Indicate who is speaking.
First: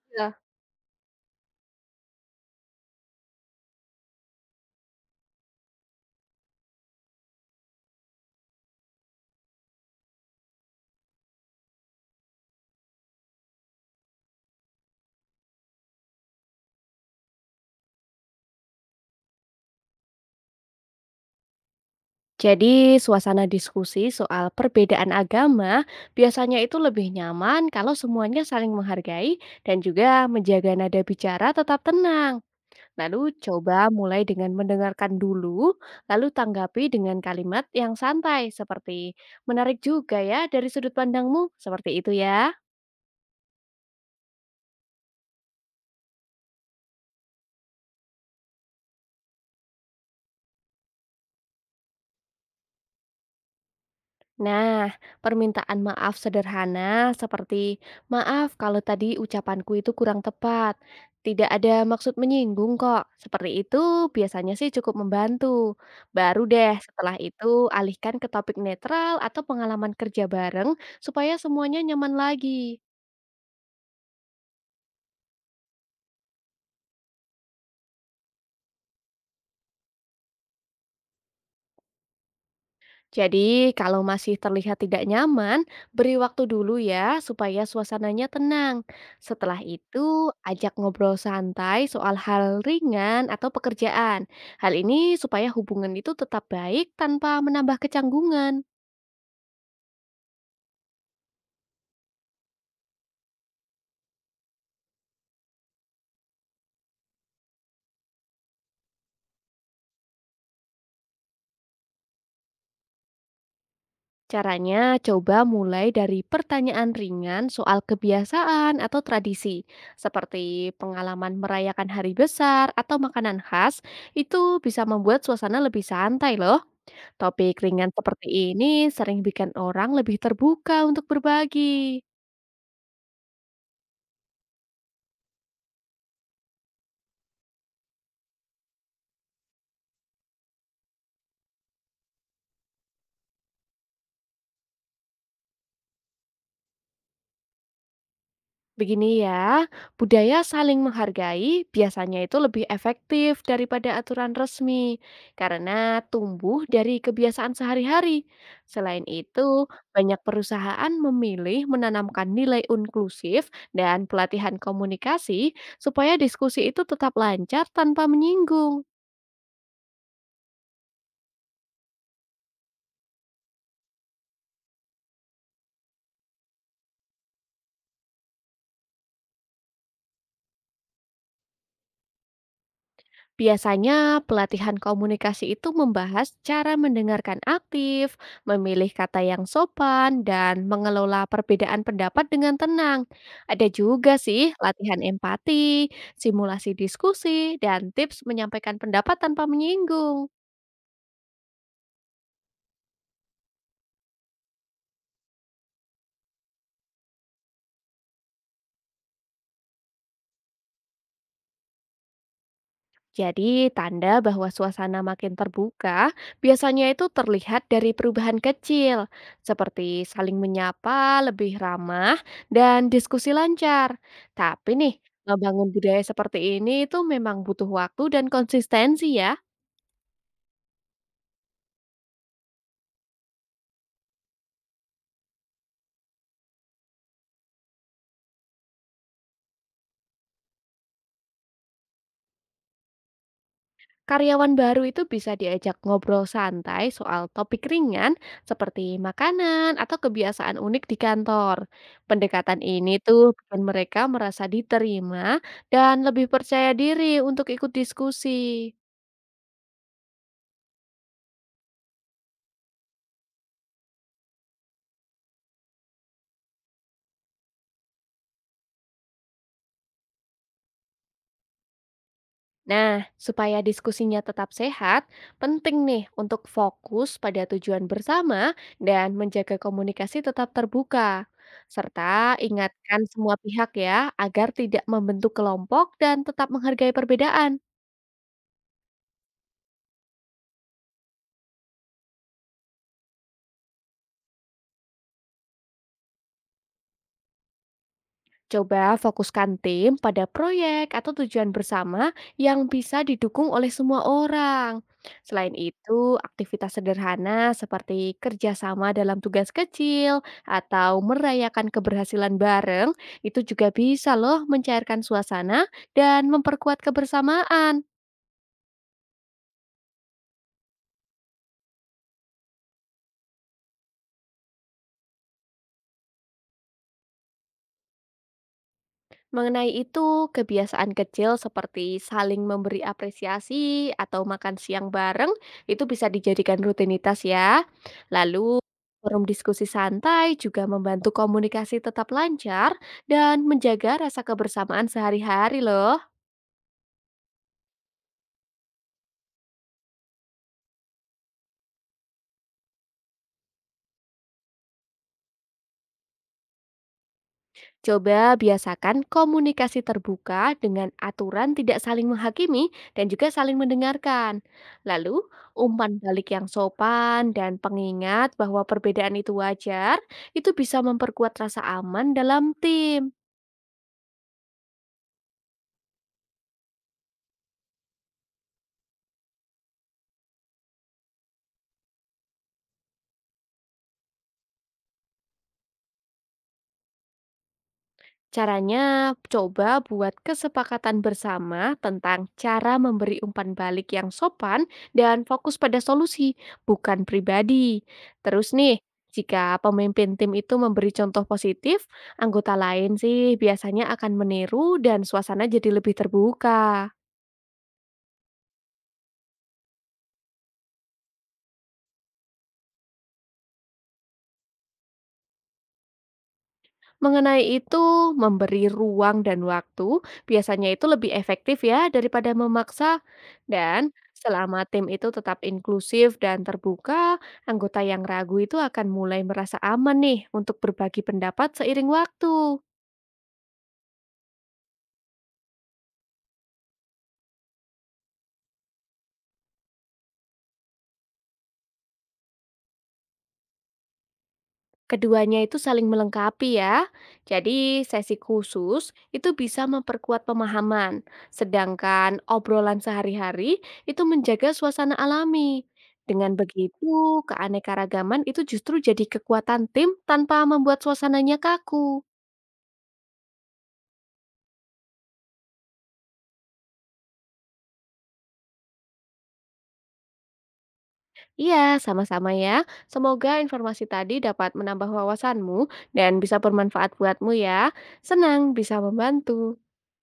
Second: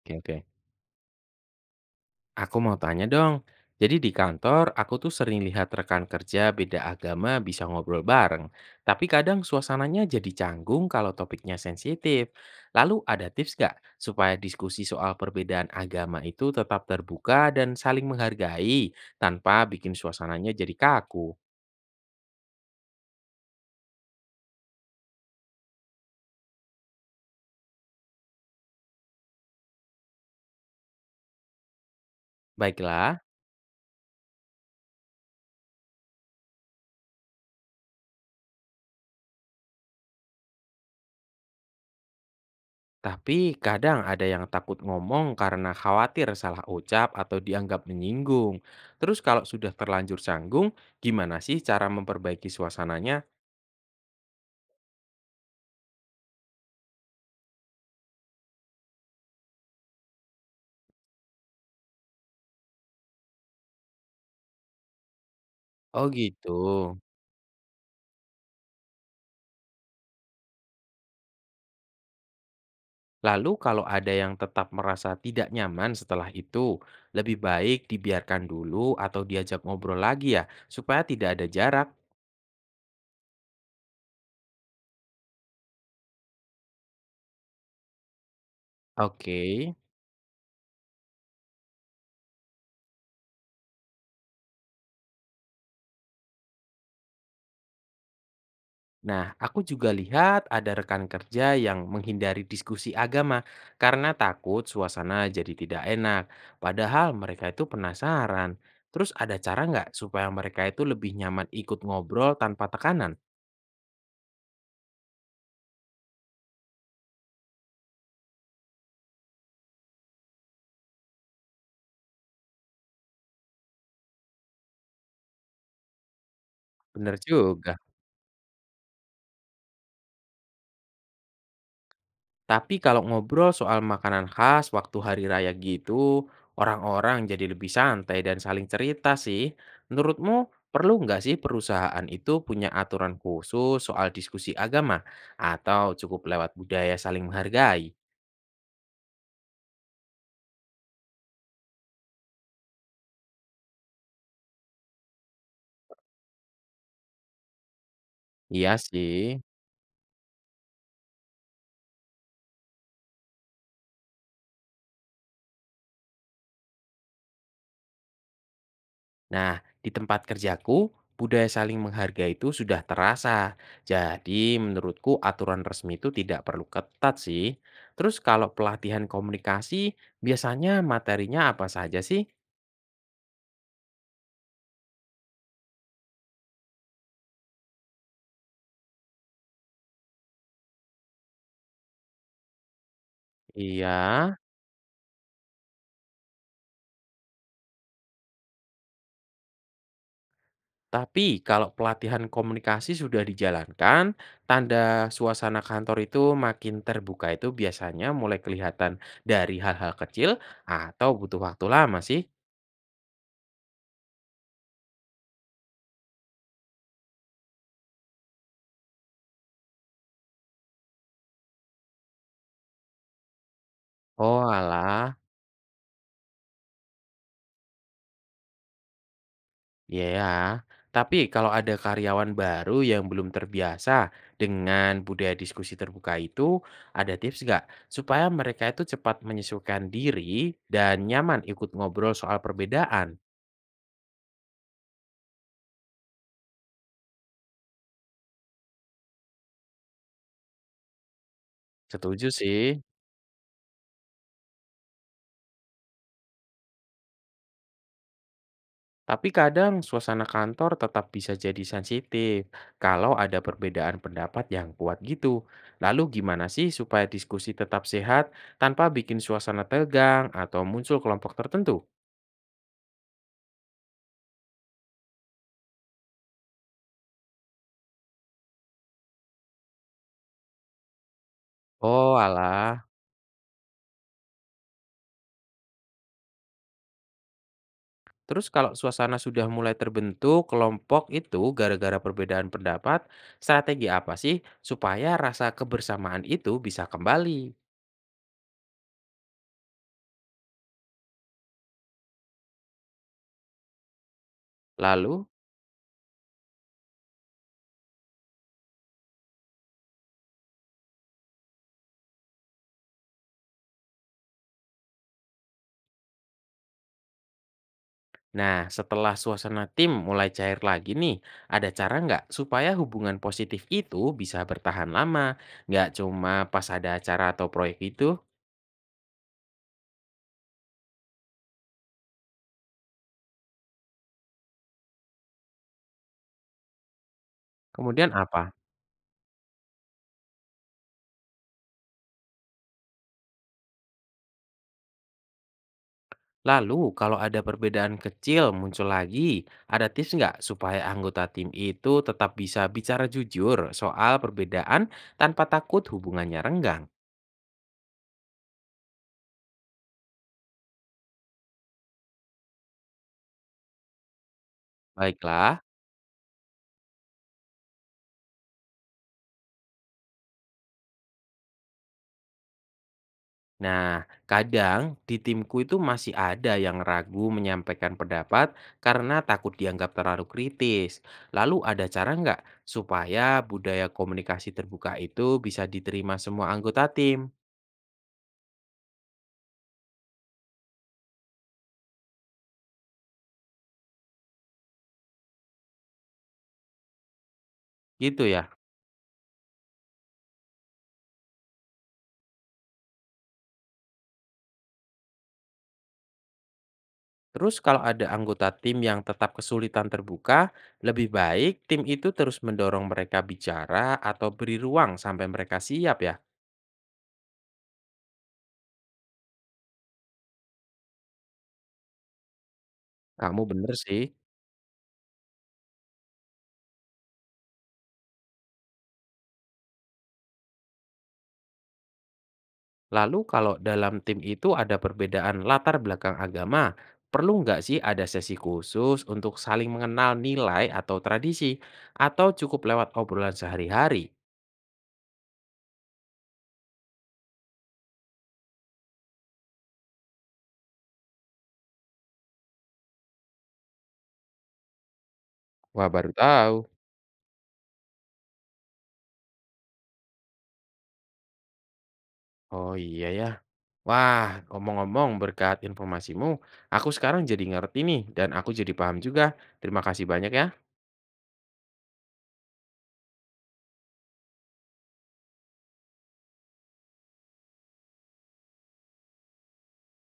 Speaker 1: Oke,
Speaker 2: Nah,
Speaker 1: oke. Aku mau tanya dong. Jadi di kantor aku tuh sering lihat rekan kerja beda agama bisa ngobrol bareng, tapi kadang suasananya jadi canggung kalau topiknya sensitif. Lalu ada tips nggak supaya diskusi soal perbedaan agama itu tetap terbuka dan saling menghargai tanpa bikin suasananya jadi kaku?
Speaker 2: jadi suasana diskusi soal perbedaan agama biasanya itu lebih nyaman kalau semuanya saling menghargai dan juga menjaga nada bicara tetap tenang.
Speaker 1: Baiklah.
Speaker 2: Lalu coba mulai dengan mendengarkan dulu, lalu tanggapi dengan kalimat yang santai seperti menarik juga ya dari sudut pandangmu, seperti itu ya.
Speaker 1: Tapi kadang ada yang takut ngomong karena khawatir salah ucap atau dianggap menyinggung. Terus kalau sudah terlanjur canggung, gimana sih cara memperbaiki suasananya?
Speaker 2: Nah, permintaan maaf sederhana seperti "Maaf kalau tadi ucapanku itu kurang tepat. Tidak ada maksud menyinggung kok." Seperti itu biasanya sih cukup membantu.
Speaker 1: Oh
Speaker 2: Baru
Speaker 1: gitu.
Speaker 2: deh setelah itu alihkan ke topik netral atau pengalaman kerja bareng supaya semuanya nyaman lagi.
Speaker 1: Lalu kalau ada yang tetap merasa tidak nyaman setelah itu, lebih baik dibiarkan dulu atau diajak ngobrol lagi ya, supaya tidak ada jarak.
Speaker 2: Jadi, kalau masih terlihat tidak nyaman, beri waktu dulu ya supaya suasananya tenang.
Speaker 1: Oke.
Speaker 2: Setelah itu, ajak ngobrol santai soal hal ringan atau pekerjaan. Hal ini supaya hubungan itu tetap baik tanpa menambah kecanggungan.
Speaker 1: Nah, aku juga lihat ada rekan kerja yang menghindari diskusi agama karena takut suasana jadi tidak enak. Padahal mereka itu penasaran. Terus ada cara nggak supaya mereka itu lebih nyaman ikut ngobrol tanpa tekanan?
Speaker 2: Caranya, coba mulai dari pertanyaan ringan soal kebiasaan atau tradisi, seperti pengalaman merayakan hari besar atau makanan khas, itu bisa membuat suasana lebih santai loh.
Speaker 1: Bener
Speaker 2: Topik
Speaker 1: juga.
Speaker 2: ringan seperti ini sering bikin orang lebih terbuka untuk berbagi.
Speaker 1: Tapi kalau ngobrol soal makanan khas waktu hari raya gitu, orang-orang jadi lebih santai dan saling cerita sih. Menurutmu perlu nggak sih perusahaan itu punya aturan khusus soal diskusi agama? Atau cukup lewat budaya saling menghargai?
Speaker 2: Begini ya, budaya saling menghargai biasanya itu lebih efektif daripada aturan resmi karena tumbuh dari kebiasaan sehari-hari.
Speaker 1: Iya
Speaker 2: Selain
Speaker 1: sih.
Speaker 2: itu, banyak perusahaan memilih menanamkan nilai inklusif dan pelatihan komunikasi supaya diskusi itu tetap lancar tanpa menyinggung.
Speaker 1: Nah, di tempat kerjaku, budaya saling menghargai itu sudah terasa. Jadi menurutku aturan resmi itu tidak perlu ketat sih. Terus kalau pelatihan komunikasi, biasanya materinya apa saja sih?
Speaker 2: Biasanya, pelatihan komunikasi itu membahas cara mendengarkan aktif, memilih kata yang sopan, dan mengelola perbedaan pendapat dengan tenang. Ada
Speaker 1: Iya,
Speaker 2: juga sih latihan empati, simulasi diskusi, dan tips menyampaikan pendapat tanpa menyinggung.
Speaker 1: tapi kalau pelatihan komunikasi sudah dijalankan, tanda suasana kantor itu makin terbuka itu biasanya mulai kelihatan dari hal-hal kecil atau butuh waktu lama sih.
Speaker 2: Jadi, tanda bahwa suasana makin terbuka biasanya itu terlihat dari perubahan kecil, seperti saling menyapa, lebih ramah, dan diskusi lancar.
Speaker 1: Oh
Speaker 2: Tapi nih,
Speaker 1: alah,
Speaker 2: membangun budaya seperti ini itu memang butuh waktu dan konsistensi ya.
Speaker 1: iya ya. Tapi kalau ada karyawan baru yang belum terbiasa dengan budaya diskusi terbuka itu, ada tips nggak supaya mereka itu cepat menyesuaikan diri dan nyaman ikut ngobrol soal perbedaan?
Speaker 2: Karyawan baru itu bisa diajak ngobrol santai soal topik ringan seperti makanan atau kebiasaan unik di kantor.
Speaker 1: Setuju
Speaker 2: Pendekatan
Speaker 1: sih.
Speaker 2: ini tuh bikin mereka merasa diterima dan lebih percaya diri untuk ikut diskusi.
Speaker 1: Tapi kadang suasana kantor tetap bisa jadi sensitif kalau ada perbedaan pendapat yang kuat gitu. Lalu gimana sih supaya diskusi tetap sehat tanpa bikin suasana tegang atau muncul kelompok tertentu?
Speaker 2: Nah, supaya diskusinya tetap sehat, penting nih untuk fokus pada tujuan bersama dan menjaga komunikasi tetap terbuka. Serta
Speaker 1: Oh alah,
Speaker 2: ingatkan semua pihak ya agar tidak membentuk kelompok dan tetap menghargai perbedaan.
Speaker 1: terus kalau suasana sudah mulai terbentuk kelompok itu gara-gara perbedaan pendapat, strategi apa sih supaya rasa kebersamaan itu bisa kembali?
Speaker 2: Coba fokuskan tim pada proyek atau tujuan bersama yang bisa didukung oleh semua orang.
Speaker 1: Lalu
Speaker 2: Selain itu, aktivitas sederhana seperti kerjasama dalam tugas kecil atau merayakan keberhasilan bareng itu juga bisa loh mencairkan suasana dan memperkuat kebersamaan.
Speaker 1: nah, setelah suasana tim mulai cair lagi nih, ada cara nggak supaya hubungan positif itu bisa bertahan lama? Nggak cuma pas ada acara atau proyek itu?
Speaker 2: Mengenai itu, kebiasaan kecil seperti saling memberi apresiasi atau makan siang bareng itu bisa dijadikan rutinitas ya.
Speaker 1: Kemudian apa?
Speaker 2: Lalu, forum diskusi santai juga membantu komunikasi tetap lancar dan menjaga rasa kebersamaan sehari-hari loh.
Speaker 1: Lalu, kalau ada perbedaan kecil muncul lagi, ada tips nggak supaya anggota tim itu tetap bisa bicara jujur soal perbedaan tanpa takut hubungannya renggang?
Speaker 2: Coba biasakan komunikasi terbuka dengan aturan tidak saling menghakimi dan juga saling mendengarkan. Lalu,
Speaker 1: Baiklah.
Speaker 2: umpan balik yang sopan dan pengingat bahwa perbedaan itu wajar, itu bisa memperkuat rasa aman dalam tim.
Speaker 1: Nah, kadang di timku itu masih ada yang ragu menyampaikan pendapat karena takut dianggap terlalu kritis. Lalu ada cara nggak supaya budaya komunikasi terbuka itu bisa diterima semua anggota tim?
Speaker 2: Caranya, coba buat kesepakatan bersama tentang cara memberi umpan balik yang sopan dan fokus pada solusi, bukan pribadi.
Speaker 1: Gitu ya.
Speaker 2: Terus nih, jika pemimpin tim itu memberi contoh positif, anggota lain sih biasanya akan meniru dan suasana jadi lebih terbuka.
Speaker 1: Terus kalau ada anggota tim yang tetap kesulitan terbuka, lebih baik tim itu terus mendorong mereka bicara atau beri ruang sampai mereka siap ya.
Speaker 2: Mengenai itu, memberi ruang dan waktu biasanya itu lebih efektif ya daripada memaksa.
Speaker 1: Kamu bener
Speaker 2: Dan
Speaker 1: sih.
Speaker 2: selama tim itu tetap inklusif dan terbuka, anggota yang ragu itu akan mulai merasa aman nih untuk berbagi pendapat seiring waktu.
Speaker 1: Lalu kalau dalam tim itu ada perbedaan latar belakang agama, perlu nggak sih ada sesi khusus untuk saling mengenal nilai atau tradisi? Atau cukup lewat obrolan sehari-hari?
Speaker 2: Keduanya itu saling melengkapi ya. Jadi sesi khusus itu bisa memperkuat pemahaman, sedangkan obrolan sehari-hari itu menjaga suasana alami.
Speaker 1: Wah, baru
Speaker 2: Dengan
Speaker 1: tahu.
Speaker 2: begitu, keanekaragaman itu justru jadi kekuatan tim tanpa membuat suasananya kaku.
Speaker 1: Oh iya ya. Wah, ngomong-ngomong berkat informasimu, aku sekarang jadi ngerti nih dan aku jadi paham juga. Terima kasih banyak ya.
Speaker 2: Iya, sama-sama ya. Semoga informasi tadi dapat menambah wawasanmu dan bisa bermanfaat buatmu ya. Senang bisa membantu.